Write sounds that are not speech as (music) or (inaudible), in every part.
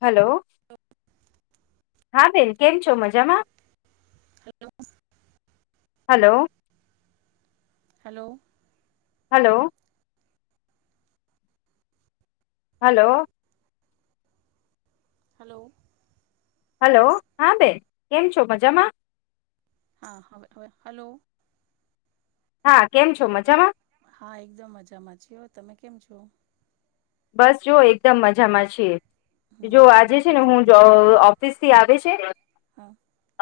હાલો, હા બેન, કેમ છો? મજામાં? Hello hello hello hello hello hello hello, હા બેન, કેમ છો? મજામાં? હા, હવે-હવે, હલો હા, કેમ છો? મજામાં? હા, એકદમ મજામાં છીઓ, તમે કેમ છો? બસ, જો એકદમ મજામાં છીએ, હમ જો હમ આજે છે ને હું જ અ ઓફિસથી આવે છે હા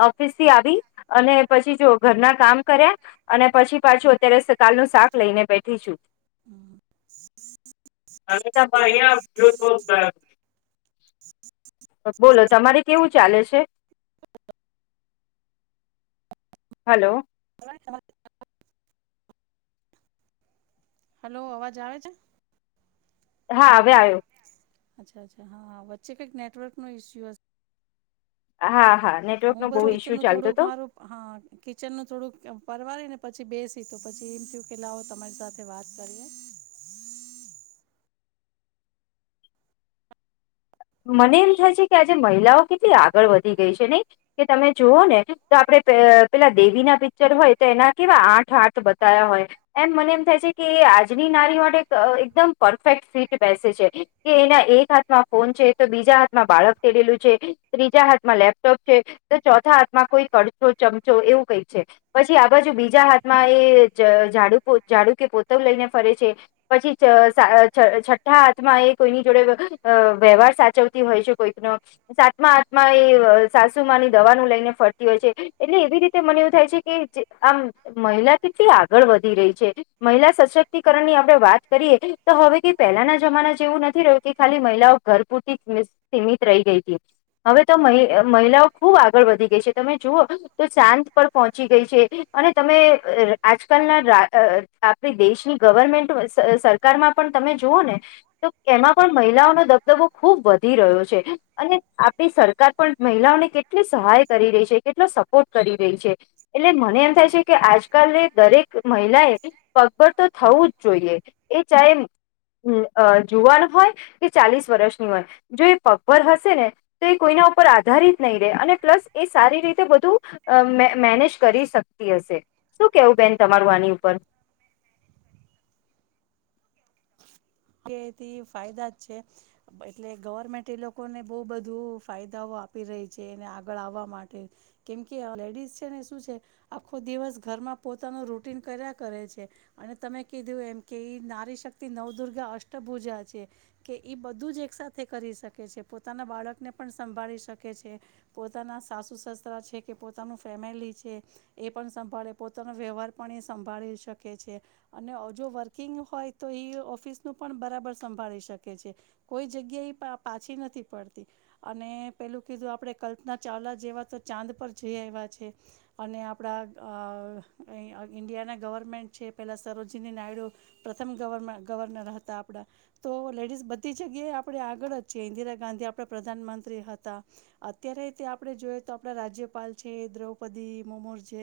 ઓફિસથી આવી અને પછી, જો ઘરના કામ કર્યા અને પછી પાછો અત્યારે સકાલનું શાક લઈને બેઠી છું. હમ્મ. (inaudible) (unintelligible) બોલો, તમારે કેવું ચાલે છે? Hello (inaudible) hello! અવાજ આવે છે? હા, અવે આયો. અચ્છા- અચ્છા, હા, વચ્ચે કઈક નેટવર્કનો ઈસ્યુ હશે. હા, હા, નેટવર્ક નો હું બહુ બધું ઈસ્યુ કિચનનુ ચાલતો થોડું હતો મારું હા, કિચનનું થોડુંક પરવારીને પછી, બેસી તો પછી એમ થેયું કે લાવો તમારી સાથે વાત કરીએ? મને એમ થાય છે કે, આજે મહિલાઓ કેટલી આગળ વધી ગઈ છે નઈ કે તમે જુઓ ને ત આપડે પે પેલા દેવી ના પિક્ચર હોય તો એના કેવા આઠ હાથ બતા્યા હોય. એમ મને એમ થાય છે કે આજની નારી માટે એકદમ પરફેક્ટ ફીટ બેસે છે. કે એના એક હાથમાં ફોન છે તો બીજા હાથમાં બાળક તેડેલું છે ત્રીજા હાથમાં લેપટોપ છે. તો ચોથા હાથમાં કોઈ કડચો ચમચો એવું કઈ છે. પછી આ બાજુ બીજા હાથમાં એ ઝ ઝાડુ પોત કે પોતવ લઈને ફરે છે. પછી ચ-સા-છ છઠ્ઠા હાથમાં એ કોઈની જોડે અ વ્યવહાર સાચવતી હોય છે કોઈક નો સાતમા હાથમા એ સાસુમાની દવાનું લઈને ફરતી હોય છે. એટલે એવી રીતે મને એવું થાય છે કે જે આમ મહિલા કેટલી આગળ વધી રહી છે. મહિલા સશક્તિકરણ ની આપડે વાત કરીએ તો હવેથી પહેલાના જમાના જે એવું નથી રહ્યું કે ખાલી મહિલાઓ ઘર પૂરતી સીમિત રહી ગઈ હતી. હવે તો મહિ-મહિલાઓ ખુબ આગળ વધી ગઈ છે તમે જુઓ તો ચાંદ પર પહોંચી ગઈ છે. અને તમે આજકાલના રા-અ-આપણી દેશની ગવર્મેન્ટ સ-સર કારમા પણ તમે જુઓ ને તો એમાં પણ મહિલાઓનો દબ દબો ખુબ વધી રહ્યો છે અને આપડી સરકાર પણ મહિલાઓને કેટલી સહાય કરી રહી છે કેટલો સપ પોર્ટ કરી રહી છે એટલે મને એમ થાય છે કે આજકાલ દરેક મહિલા એ પગભર તો થવું જ જોઈએ એ ચાહે હમ્મ અ જુવાનું હોય કે ચાલીસ વર્ષની હોય જો એ પગભર હશે ને તો એ કોઈના ઉપર આધારિત નહીં રે અને પ્લસ એ સારી રીતે બધું અમ્મ મે-મેનેજ કરી શકતી હશે શું કેવું બેન તમારું આની ઉપર. કેથી ફાયદા જ છે. એટલે ગવર્મેન્ટ એ લોકોને બહુ બધું ફાયદાઓ આપી રહી છે એને આગળ આવવા માટે કેમ કે આ લેડીઝ છે ને શું છે આખો દિવસ ઘરમાં પોતાનું રૂટીન કર્યા કરે છે. અને તમે કીધું એમ કે એ નારી શક્તિ નવદુર્ગા અષ્ટભુજા છે. કે ઈ બધું જ એક સાથે કરી શકે છે પોતાના બાળકને પણ સંભાળી શકે છે. પોતાના સાસુ-સસરા છે કે પોતાનું ફેમિલી છે. એ પણ સંભાળે પોતાનો વ્યવહાર પણ એ સંભાળી શકે છે. અને અજો વર્કિંગ હોય તો ઈ ઓફિસ નું પણ બરાબર સંભાળી શકે છે કોઈ જગ્યા એ પા-પાછી નથી પડતી. અને પેલું કીધું આપડે કલ્પના ચાવલા જેવા તો ચાંદ પર જઈ આઈવા છે. અને આપડા અ-અઈ-ઈન્ડિયાના ગવર્મેન્ટ છે પહેલાં સરોજિની નાયડુ પ્રથમ ગવર્ર ગવર્નર હતા આપડા. તો લેડીઝ બધી જગ્યાએ આપણે આગળ જ છીએ ઇન્દિરા ગાંધી આપણે પ્રધાનમંત્રી હતા. અત્યારે તે આપડે જોઈએ તો આપણા રાજ્યપાલ છે દ્રૌપદી મુમુર જે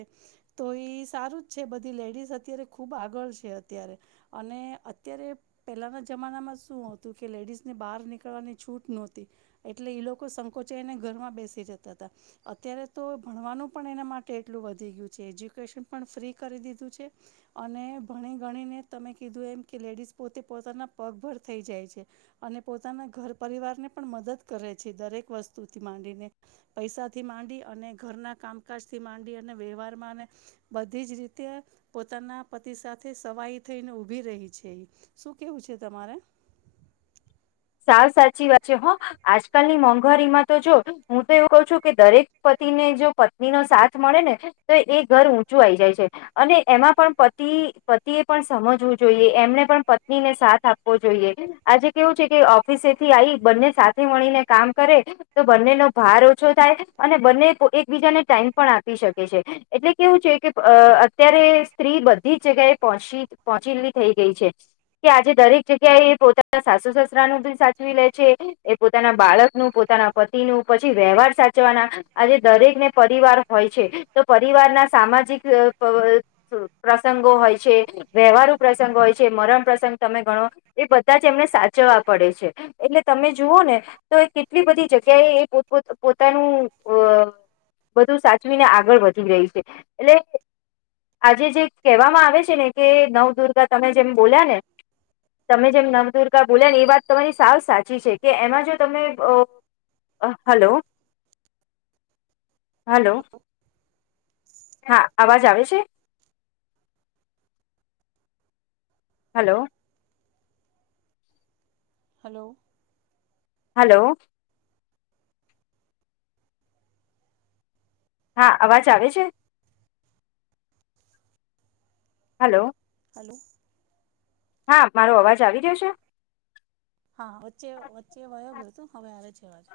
તો ઈ સારું જ છે બધી લેડીઝ અત્યારે ખૂબ આગળ છે અત્યારે. અને અત્યારે પહેલાંના જમાનામાં શું હતું કે લેડીઝને બહાર નીકળવાની છૂટ નહોતી. એટલે ઈ લોકો સંકોચેને ઘરમાં બેસી જતા હતા. અત્યારે તો ભણવાનું પણ એના માટે એટલું વધી ગયું છે એજ્યુકેશન પણ ફ્રી કરી દીધું છે અને ભણી ગણીને તમે કીધું એમ કે લેડીસ પોતે પોતાના પગભર થઈ જાય છે. અને પોતાના ઘર-પરિવારને પણ મદદ કરે છે. દરેક વસ્તુથી માંડીને. પૈસાથી માંડી, અને ઘરના કામકાજ થી માંડી, અને વ્યવહારમાં બધી જ રીતે પોતાના પતિ સાથે સવાઈ થઈને ઊભી રહી છે ઈ. શું કેવું છે તમારે. સાવ સાચી વાત છે હો આજકાલની મોંઘવારીમાં તો જો હું તો એવું કઉ છું કે દરેક પતિને જો પત્ની નો સાથ મળે ને તો એ ઘર ઊંચું આઈ જાય છે. અને એમાં પણ પતિ પતિએ પણ સમજવું જોઈએ એમને પણ પત્ની ને સાથ આપવો જોઈએ. આજે કેવું છે કે ઓફિસેથી આઈ બંને સાથે મળીને કામ કરે તો બંને નો ભાર ઓછો થાય અને બંને એકબીજાને ટાઈમ પણ આપી શકે છે એટલે કેવું છે કે અ-અત્યારે સ્ત્રી બધી જ જગ્યાએ પહોંચી પહોચીલી થઈ ગઈ છે કે આજે દરેક જગ્યાએ એ પોતાના સાસુ સસરાનું સાચવી લે છે એ પોતાના, બાળકનું પોતાના પતિ નું પછી, વ્યવહાર સાચવાનો. આજે દરેક ને પરિવાર હોય છે. પરિવાર ના સામાજિક પ્રસંગો હોય છે. વ્યવહારું પ્રસંગ હોય છે, મરણ પ્રસંગ, તમે ગણો, એ બધા જ એમને સાચવા પડે છે. એટલે, તમે જુઓ ને, તો એ કેટલી બધી જગ્યાએ, એ પોતાનું અ બધું સાચવીને આગળ વધી રહી છે, એટલે આજે જે કહેવામાં આવે છે ને, કે નવદુર્ગા, તમે જેમ બોલ્યા ને. તમે જેમ નવદુર્ગા બોલ્યા ને, એ વાત તમારી સાવ સાચી છે, કે એમાં જો તમે હલો. હલો. હા, અવાજ આવે છે. હલો. હલો. હલો. હા, અવાજ આવે છે? હલો. હલો. હા, મારો અવાજ આવી રહ્યો છે? હા, વચ્ચે વચ્ચે વયો ગયો હતો. હવે આવે છે અવાજ.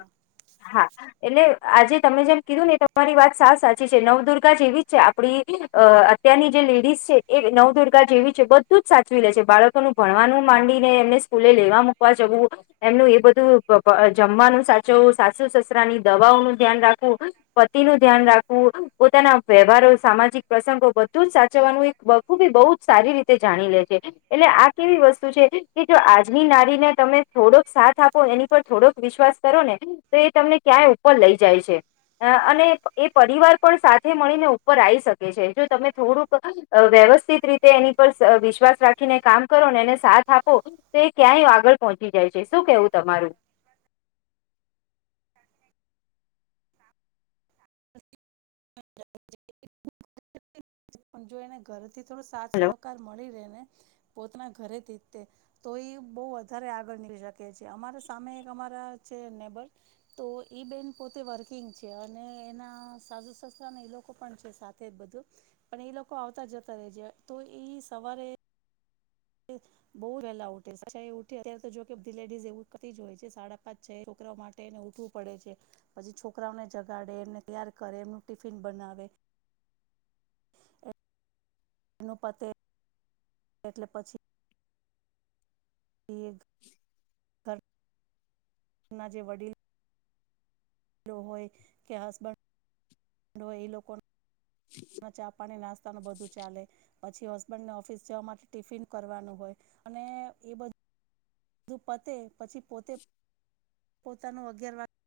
હા, એટલે આજે તમે જેમ કીધું ને, એ તમારી વાત સાચી છે. નવદુર્ગા જેવી છે. આપડી અત્યારની જે લેડીઝ છે, એ નવદુર્ગા જેવી છે. બધું જ સાચવી લે છે, બાળક બાળકોનું ભણવાનું માંડીને, એમને સ્કૂલે લેવા-મૂકવા જવું. એમનું એ બધું જમવાનું સાચવવું, સાસુ-સસરાની દવાઓનું ધ્યાન રાખવું. પતિનું ધ્યાન રાખવું, પોતાના વ્યવહારો, સામાજિક પ્રસંગો, બધું જ સાચવવાનું. બખુબી બઉુ જ સારી રીતે જાણી લે છે. એટલે, આ કેવી વસ્તુ છે કે, જો આજની નારીને તમે થોડોક સાથ આપો, એની પર થોડોક વિશ્વાસ કરો ને, તો એ તમને ક્યાંય ઉપર લઈ જાય છે. અને એ પરિવાર પણ સાથે મળીને ઉપર આવી શકે છે, જો તમે થોડુંક વ્યવસ્થિત રીતે, એની પર વિશ્વાસ રાખીને કામ કરો ને, એને સાથ આપો. તો ક્યાંય આગળ પહોંચી જાય છે. શું કેવું તમારું? પણ, જો એને ઘરેથી થોડો સાથ હલો સહકાર મળી રહેે ને, પોતાના ઘરેથી તે તો એ બહુ વધારે આગળ નીકળી શકે છે. અમારા સામે એક અમારા છે ને. તો એ બેન પોતે વર્કિંગ છે, અને એના સાસુ-સસુરાના એ લોકો પણ છે સાથે. બધું, પણ એ લોકો આવતા-જતા રહે છે, તો એ સવારે એક. બઉુ પેલા ઉઠે, છ વાગે ઉઠે. અત્યારે તો જો કે, લેડીઝ એવી જ હોય છે, સાડા પાંચ-છ, છોકરાઓ માટે તે એને ઉઠવું પડે છે, પછી છોકરાઓને જગાડે, એમને તૈયાર કરે, એમનું ટિફિન બનાવે. એ પતે, એટલે પછી ના જે ધરના વડીલ હોય કે, હસબન્ડ હોય, એ લોકો ના, ચા-પાણી, નાસ્તાનું બધું ચાલે પછી. બંને ઓફિસ જવા માટે ટિફિન કરવાનું હોય, અને એ બધું. બધું પતે પછી, પોતે પોતાનું, અગિયાર વાગ્યે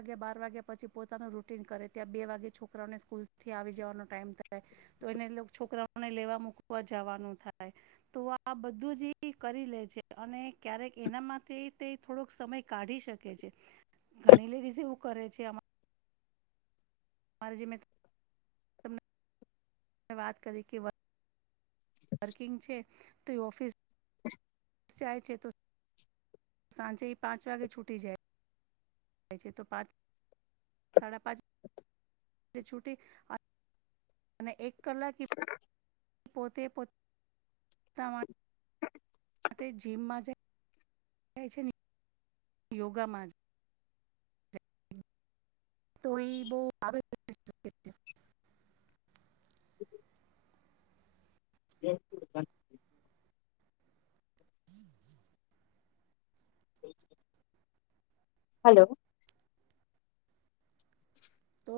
વાગ્યા બાર વાગ્યા પછી, પોતાનું રૂટીન કરે. ત્યાં બે વાગે છોકરાને સ્કૂલ થી આવી જવાનો ટાઈમ થાય. તો એને છોકરાઓને લેવા મૂકવા જવાનું થાય. તો, આ બધું જ એ કરી લે છે, અને ક્યારેક એનામાંથી તે થોડોક સમય કાઢી શકે છે. ઘણી લેડીઝ એવું કરે છે. મારે જે વાત કરી કે પારર્કિંગ છે, તો ઓફિસ હ. (unintelligible) જાય છે તો સાંજે પાંચ વાગે છૂટી જાય છે તો પાંચ સાડા પાંચ છૂટી. અને એક કે કલાક પોતે પો. માટે જીમમાં જાય જાય છે યોગામાં જ. તો એ બહુ આગળ શ (inaudible) (unintelligible) હા (unintelligible) જે (unintelligible) હમ (inaudible) હલો. તો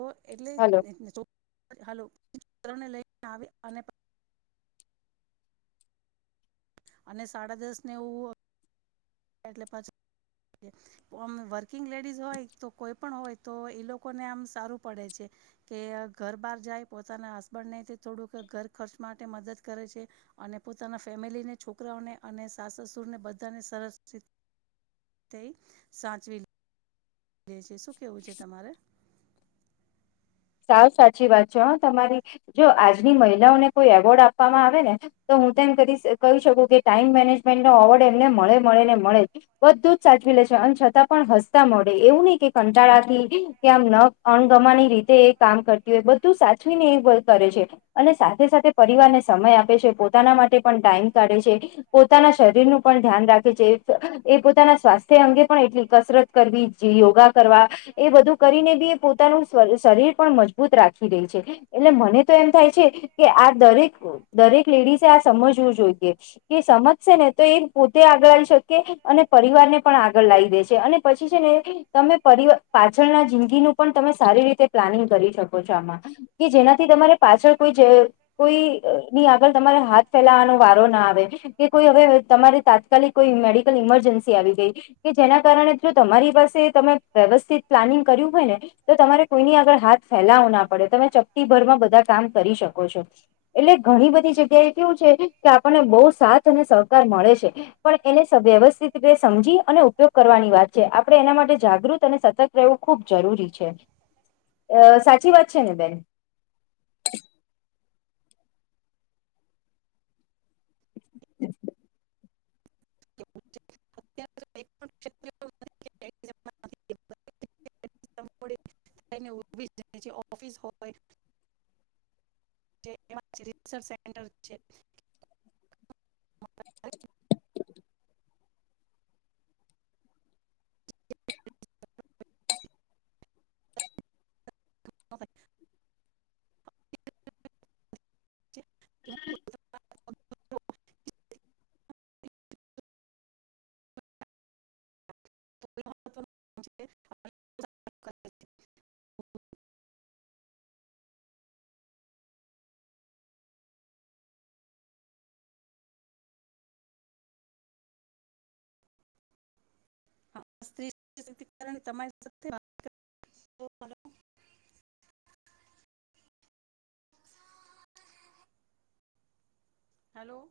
હલો એટલેો હાલને લઈ આવ (inaudible) અને સાડા દસ ને એવું. એટલે પછે. આમ વર્કિંગ લેડીઝ હોય તો કોઈ પણ હોય તો એ લોકોને આમ સારું પડે છે. કે ઘર બહાર જાય પોતાના હસબન્ડે ને થોડુંક ઘર ખર્ચ માટે મદદ કરે છે. અને પોતાના ફેમિલીને છોકરાઓને અને સાસસુર ને બધાને સરસ થઈ સાચવી લે છે શું કેવું છે તમારે. સાવ સાચી વાત છે હો તમારી જો આજની મહિલાઓને કોઈ એવોર્ડ આપવામાં આવે ને. તો હું તેમ કરી કહી શકું કે ટાઈમ મેનેજમેન્ટ નો અવોર્ડ એમને મળે મળે ને મળે. બધું જ સાચવી લે છે અને છતાં પણ હસતા મોંઢે એવું નહિ કે કંટાળાથી કે આમ ન અણગમાણી રીતે એ કામ કરતી હોય બધું સાચવીને એ કરે છે. અને સાથે સાથે પરિવારને સમય આપે છે પોતાના માટે પણ ટાઈમ કાઢે છે. પોતાના શરીરનું પણ ધ્યાન રાખે છે એ પોતાના સ્વાસ્થ્ય અંગે પણ એટલી કસરત કરવી જી યોગા કરવા એ બધું કરીને બી પોતાનું શ શરીર. પણ મજબૂત રાખવી રે છે એટલે મને તો એમ થાય છે કે આ દરેક દરેક લેડીસે આ સમજવું જોઈએ. એ સમજશે ને તો એ પોતે આગળ લ શકે અને પરિવાર ને પણ આગળ લાવી દેશે અને. પછી છે ને તમે પરિવાર પાછળના જિંદગીનું પણ તમે સારી રીતે પ્લાનિંગ કરી શકો છો આમાં કે જેનાથી તમારે પાછળ કોઈ જે. કોઈ ની આગળ તમારે હાથ ફેલાવાનો વારો ના આવે. કે કોઈ હવે તમારે તાત્કાલિક કોઈ મેડિકલ ઈમરજન્સી આવી ગઈ. કે જેના કારણે જો તમારી પાસે તમે વ્યવસ્થિત પ્લાનિંગ કર્યું હોય ને. તો તમારે કોઈની આગળ હાથ ફેલાવો ના પડે તમે ચપટી ભરમાં બધા કામ કરી શકો છો. એટલે ઘણી બધી જગ્યા એ કેવું છે કે આપણને બહુ સાથ અને સહકાર મળે છે. પણ એને સવ વ્યવસ્થિત રીતે સમજી અને ઉપયોગ કરવાની વાત છે આપડણે એના માટે જાગૃત અને સતત. રહેવું ખુબ જરૂરી છે. અ સાચી વાત છે ને બેન. એવું છે. (inaudible) નથી કે એક્ઝામમાં નથી. એ ઓફિસ જાય છે ઓફિસ હોય. જે એમાં રિસર્ચ સેન્ટર છે. (inaudible) (inaudible) છે કે હું પોતાના મહત્વનું છે. (inaudible) હ સ્ત્રી તમારી સાથે (inaudible) હલો.